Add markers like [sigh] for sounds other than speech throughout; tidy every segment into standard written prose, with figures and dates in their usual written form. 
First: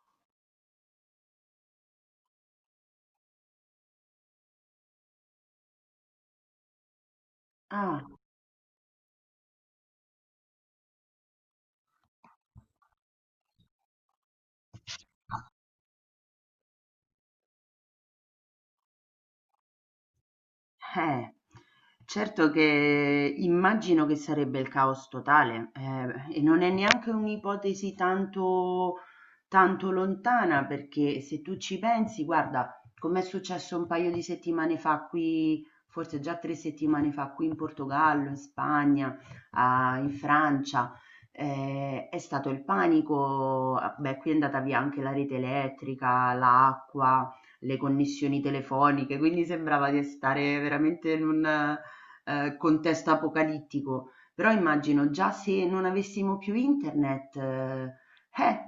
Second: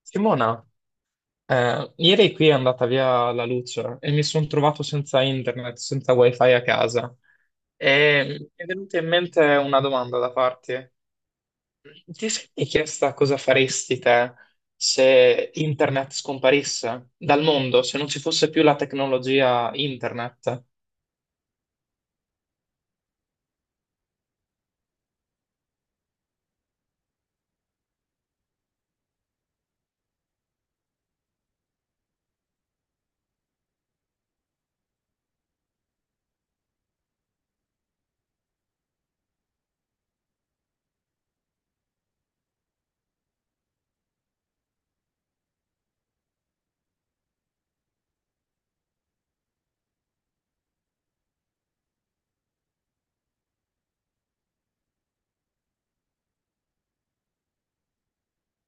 Simona, ieri qui è andata via la luce e mi sono trovato senza internet, senza wifi a casa. Ah, E mi è venuta in mente una domanda da farti. Ti sei chiesta cosa faresti te se internet scomparisse dal mondo, se non ci fosse più la tecnologia internet? eh. Certo che immagino che sarebbe il caos totale, e non è neanche un'ipotesi tanto lontana, perché se tu ci pensi, guarda, com'è successo un paio di settimane fa qui, forse già tre settimane fa, qui in Portogallo, in Spagna, in Francia, è stato il panico, ah, beh, qui è andata via anche la rete elettrica, l'acqua, le connessioni telefoniche, quindi sembrava di stare veramente in un contesto apocalittico, però immagino già se non avessimo più internet, eh,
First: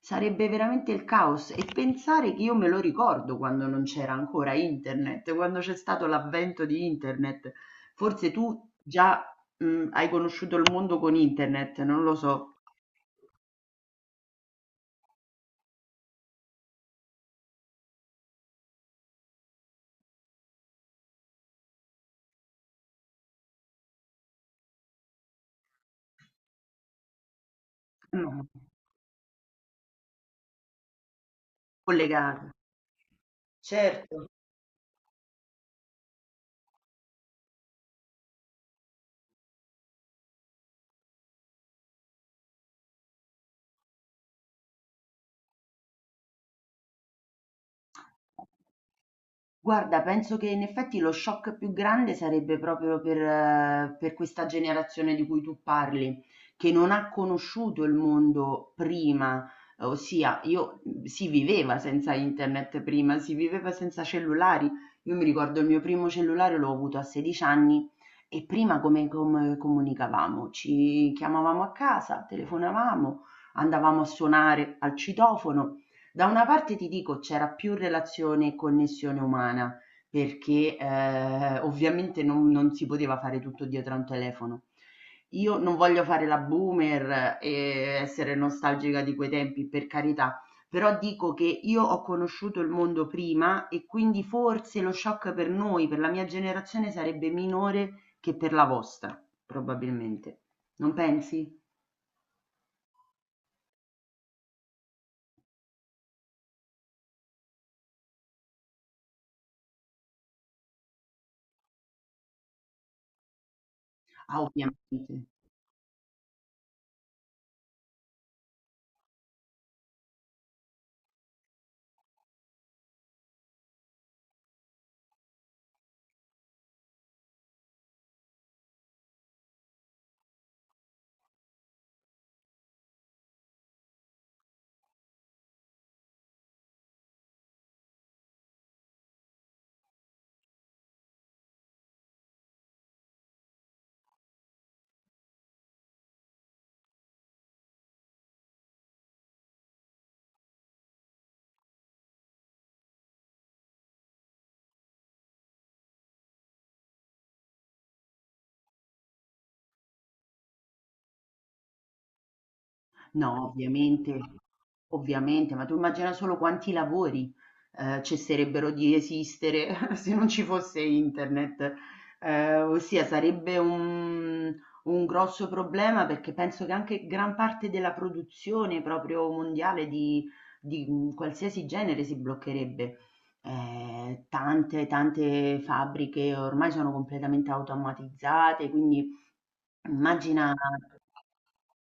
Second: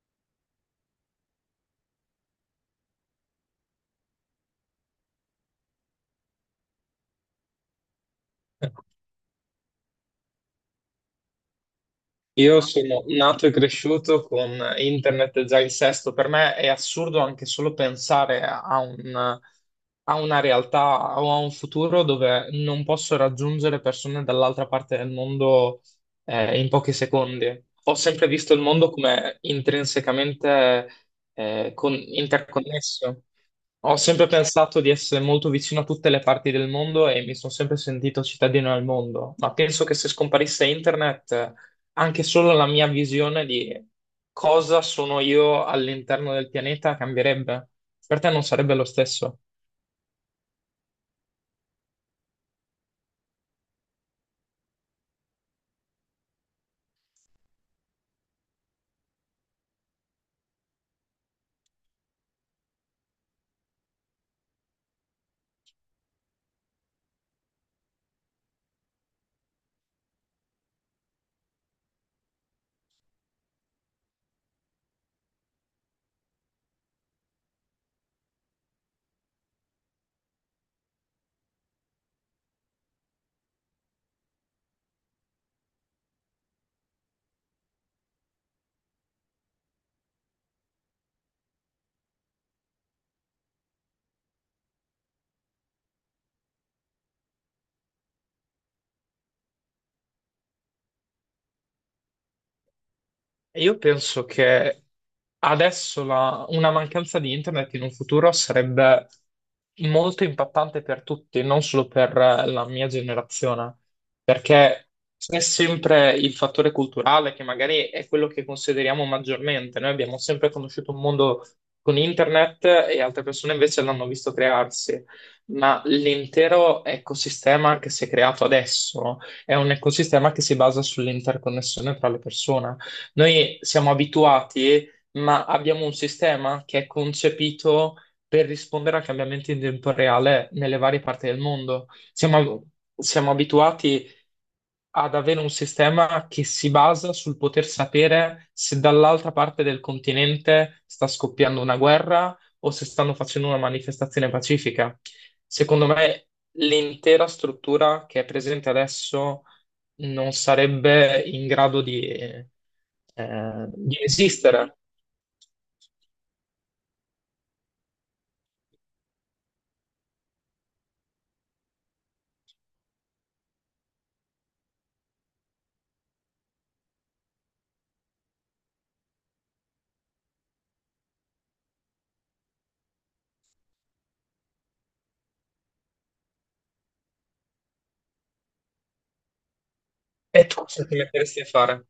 sarebbe veramente il caos. E pensare che io me lo ricordo quando non c'era ancora internet, quando c'è stato l'avvento di internet, forse tu [laughs] già hai conosciuto il mondo con internet, non lo so. Io sono nato e cresciuto con internet già in sesto. Per me è assurdo anche solo pensare a a una realtà o a un futuro dove non posso raggiungere persone dall'altra parte del mondo, in pochi secondi. Ho sempre Mm, visto il mondo come intrinsecamente collegato. interconnesso. Ho sempre Certo. pensato di essere molto vicino a tutte le parti del mondo e mi sono sempre sentito cittadino del mondo, ma penso che se scomparisse internet anche solo la mia visione di cosa sono io all'interno del pianeta cambierebbe. Per te non sarebbe lo stesso. Guarda, penso che in effetti lo shock più grande sarebbe proprio per questa generazione di cui tu parli, che non ha conosciuto il mondo prima, ossia io si viveva senza internet prima, si viveva senza cellulari. Io mi ricordo il mio primo cellulare l'ho avuto a 16 anni e prima come, come comunicavamo? Ci chiamavamo a casa, telefonavamo, andavamo a suonare al citofono. Da una parte ti dico c'era più relazione e connessione umana, perché, ovviamente non si poteva fare tutto dietro a un telefono. Io non voglio fare la boomer e essere nostalgica di quei tempi, per carità, però dico che io ho conosciuto il mondo prima e quindi forse lo shock per noi, per la mia generazione sarebbe minore che per la vostra, probabilmente. Non pensi? Io penso che adesso una mancanza di internet in un futuro sarebbe molto impattante per tutti, non solo per la mia generazione, Ah, perché ovviamente. c'è sempre il fattore culturale che magari è quello che consideriamo maggiormente. Noi abbiamo sempre conosciuto un mondo con internet e altre persone invece l'hanno visto crearsi, ma l'intero ecosistema che si è creato adesso è un ecosistema che si basa sull'interconnessione tra le persone. Noi siamo abituati, ma abbiamo un sistema che è concepito per rispondere a cambiamenti in tempo reale nelle varie parti del mondo. Siamo abituati ad avere un sistema che si basa sul poter sapere se dall'altra parte del continente sta scoppiando una guerra o se stanno facendo una manifestazione pacifica. Secondo me, l'intera struttura che è presente adesso non sarebbe in grado No, di ovviamente, esistere. ovviamente, ma tu immagina solo quanti lavori cesserebbero di esistere [laughs] se non ci fosse internet. Ossia, sarebbe un grosso problema perché penso che anche gran parte della produzione proprio mondiale di qualsiasi genere si bloccherebbe. Tante fabbriche ormai sono completamente automatizzate, quindi E immagina. tu cosa ti metteresti a fare?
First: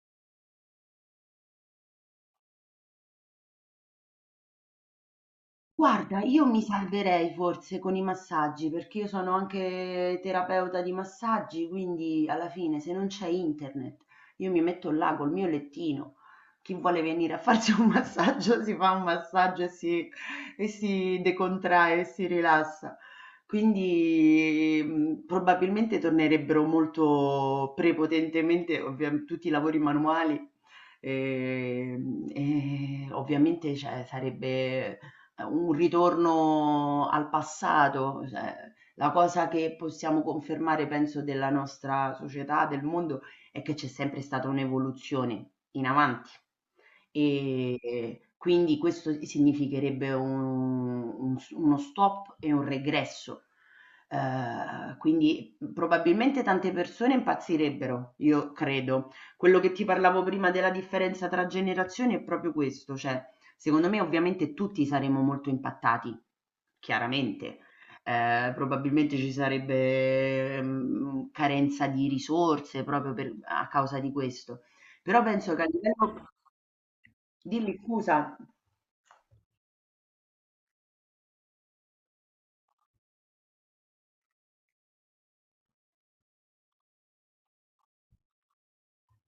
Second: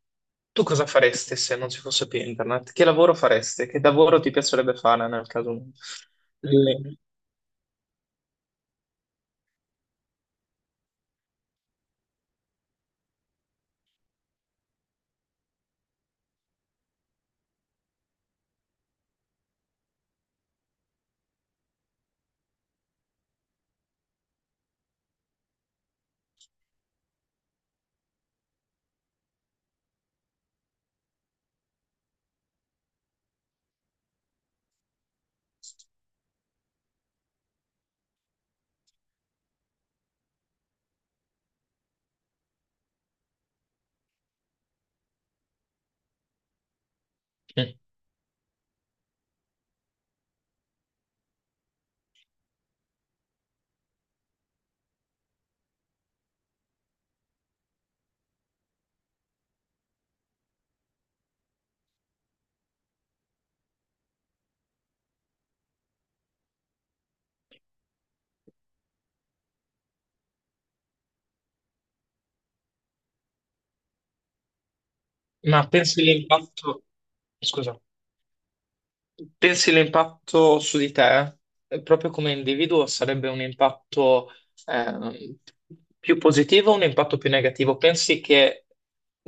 Tu cosa faresti se non ci fosse più internet? Che lavoro faresti? Che lavoro ti piacerebbe fare nel caso? Guarda, io mi Le- salverei forse con i massaggi, perché io sono anche terapeuta di massaggi, quindi alla fine se non c'è internet, io mi metto là col mio lettino. Chi vuole venire a farsi un [laughs] massaggio si fa un massaggio e e si decontrae e si rilassa. Quindi probabilmente tornerebbero molto prepotentemente, ovviamente, tutti i lavori manuali. E, e ovviamente cioè, sarebbe un ritorno al passato, cioè, la cosa che possiamo confermare, penso, della nostra società, del mondo, è che c'è sempre stata un'evoluzione in avanti. Mm. E quindi questo significherebbe uno stop e un regresso. Quindi probabilmente tante persone impazzirebbero, io credo. Quello che ti parlavo prima della differenza tra generazioni è proprio questo, cioè secondo me ovviamente tutti saremmo molto impattati, chiaramente. Probabilmente ci sarebbe, carenza di risorse proprio per a causa di questo. Però penso che a Ma pensi livello all'impatto... dimmi Scusa. scusa. Pensi l'impatto su di te, proprio come individuo, sarebbe un impatto ehm, più positivo o un impatto più negativo? Pensi che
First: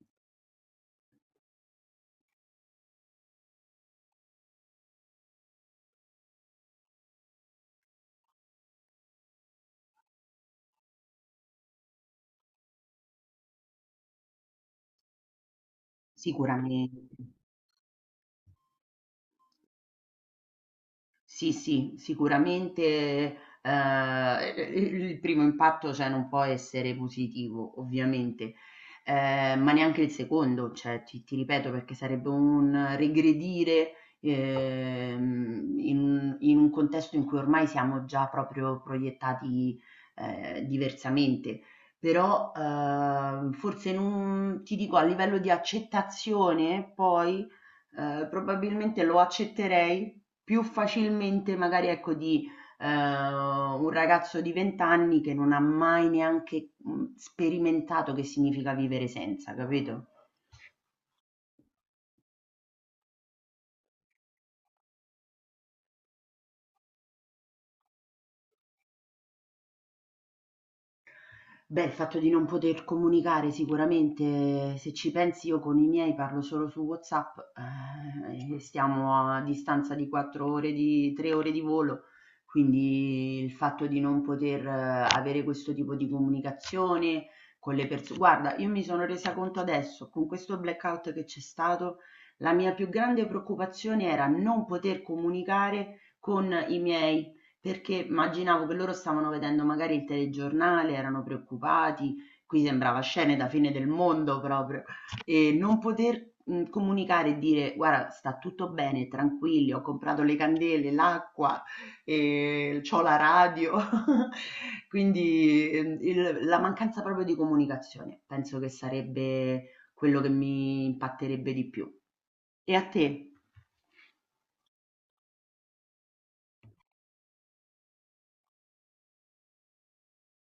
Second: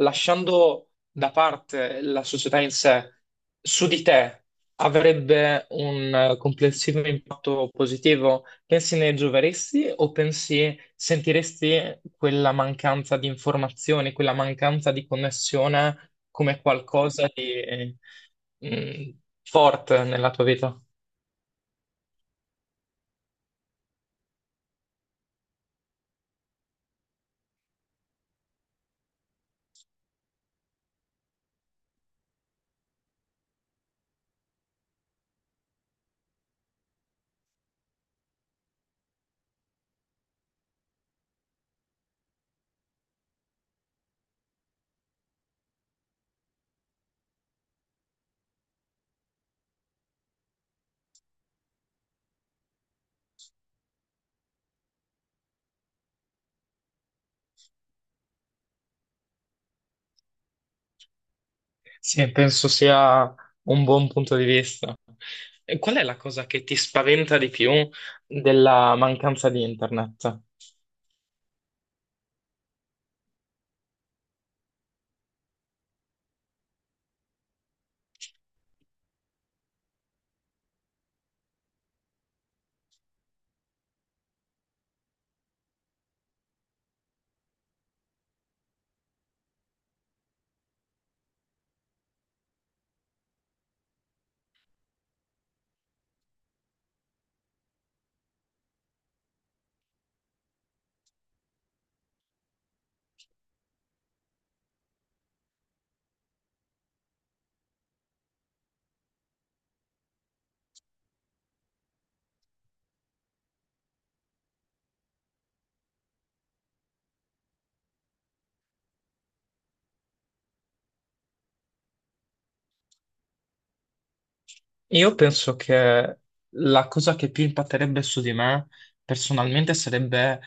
lasciando da parte la società in sé, su di te avrebbe un complessivo impatto positivo? Pensi ne gioveresti o pensi sentiresti quella mancanza di informazioni, quella mancanza di connessione, come Sicuramente. qualcosa di mh, forte nella tua vita? Sì, sì, sicuramente, il primo impatto, cioè, non può essere positivo, ovviamente, ma neanche il secondo, cioè, ti ripeto, perché sarebbe un regredire, in un contesto in cui ormai siamo già proprio proiettati, diversamente. Però, forse non ti dico, a livello di accettazione poi, probabilmente lo accetterei più facilmente, magari ecco, di un ragazzo di 20 anni che non ha mai neanche sperimentato che significa vivere senza, capito? Sì, penso sia un buon punto di vista. E qual è la cosa che ti spaventa di più della mancanza di internet? Beh, il fatto di non poter comunicare sicuramente, se ci pensi io con i miei parlo solo su WhatsApp, e stiamo a distanza di 4 ore di 3 ore di volo, quindi il fatto di non poter avere questo tipo di comunicazione con le persone. Guarda, io mi sono resa conto adesso, con questo blackout che c'è stato, la mia più grande preoccupazione era non poter comunicare con i miei perché immaginavo che loro stavano vedendo magari il telegiornale, erano preoccupati, qui sembrava scene da fine del mondo proprio, e non poter comunicare e dire guarda, sta tutto bene, tranquilli, ho comprato le candele, l'acqua, e c'ho la radio. [laughs] Quindi la mancanza proprio di comunicazione, penso che sarebbe quello che mi impatterebbe di più. E a te? Io penso che la cosa che più impatterebbe su di me personalmente sarebbe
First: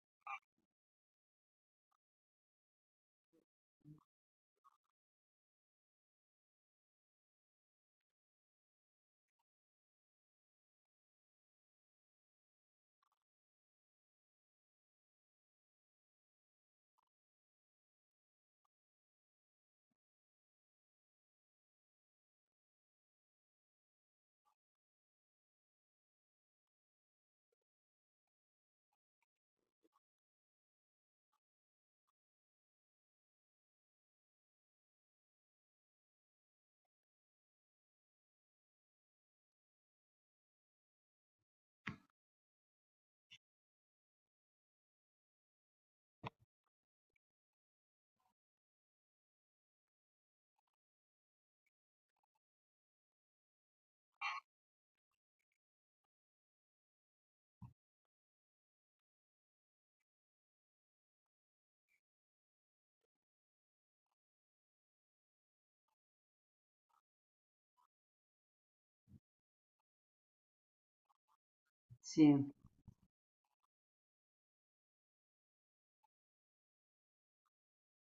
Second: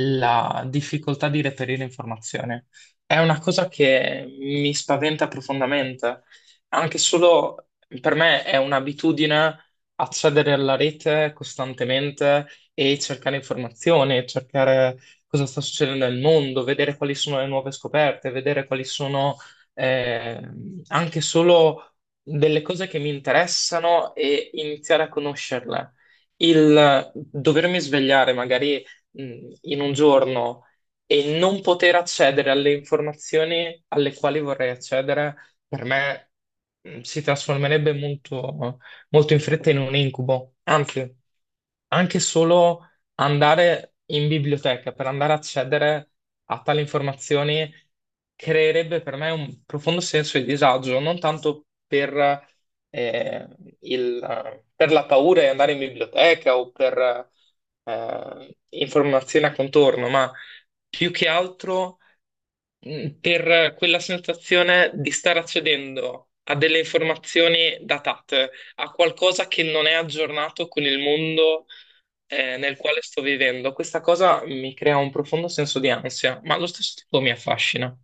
la difficoltà di reperire informazioni. È una cosa che mi spaventa profondamente, anche solo per me è un'abitudine accedere alla rete costantemente e cercare informazioni, cercare cosa sta succedendo nel mondo, vedere quali sono le nuove scoperte, vedere quali sono eh, anche solo delle cose che mi interessano e iniziare a conoscerle. Il dovermi svegliare magari in un giorno e non poter accedere alle informazioni alle quali vorrei accedere, per me si trasformerebbe molto in fretta in un incubo. Anzi, anche solo andare in biblioteca per andare a accedere a tali informazioni creerebbe per me un profondo senso di disagio, non tanto per, eh, per la paura di andare in biblioteca o per informazioni a contorno, ma più che altro per quella sensazione di stare accedendo a delle informazioni datate, a qualcosa che non è aggiornato con il mondo Sì. Nel quale sto vivendo. Questa cosa mi crea un profondo senso di ansia, ma allo stesso tempo mi affascina.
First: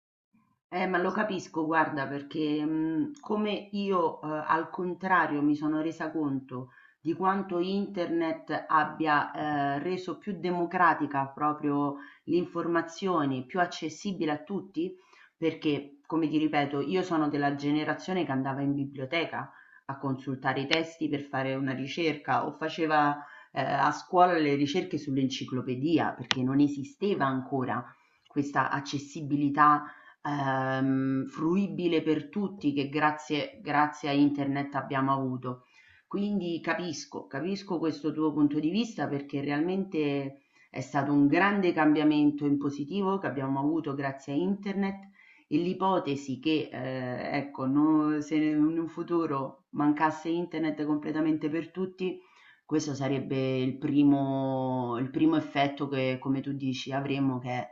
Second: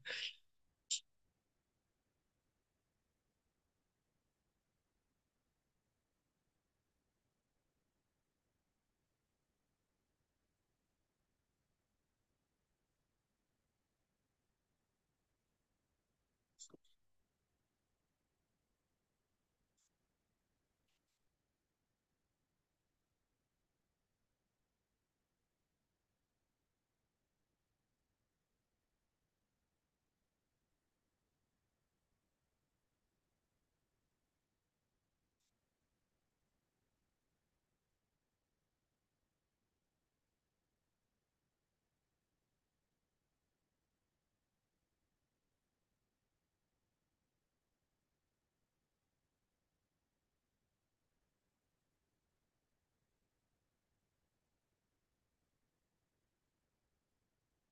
Ma lo capisco, guarda, perché come io al contrario mi sono resa conto di quanto internet abbia reso più democratica proprio l'informazione, più accessibile a tutti, perché, come ti ripeto, io sono della generazione che andava in biblioteca a consultare i testi per fare una ricerca o faceva a scuola le ricerche sull'enciclopedia, perché non esisteva ancora questa accessibilità fruibile per tutti che grazie a internet abbiamo avuto. Quindi capisco, capisco questo tuo punto di vista perché realmente è stato un grande cambiamento in positivo che abbiamo avuto grazie a internet e l'ipotesi che, ecco, se in un futuro mancasse internet completamente per tutti, questo sarebbe il primo effetto che, come tu dici, avremo che è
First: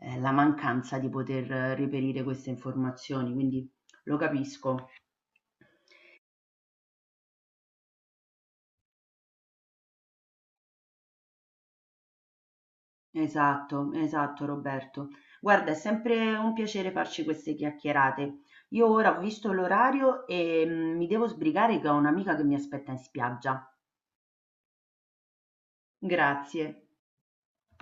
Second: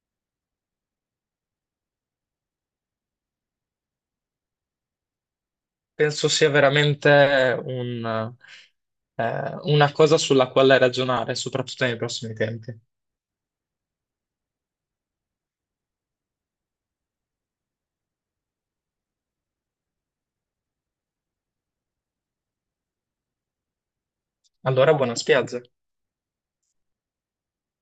la mancanza di poter reperire queste informazioni, quindi lo capisco. Penso sia veramente un, una cosa sulla quale ragionare, soprattutto nei prossimi tempi. Esatto, esatto Roberto. Guarda, è sempre un piacere farci queste chiacchierate. Io ora ho visto l'orario e mi devo sbrigare che ho un'amica che mi aspetta in spiaggia. Allora, buona spiaggia. Grazie.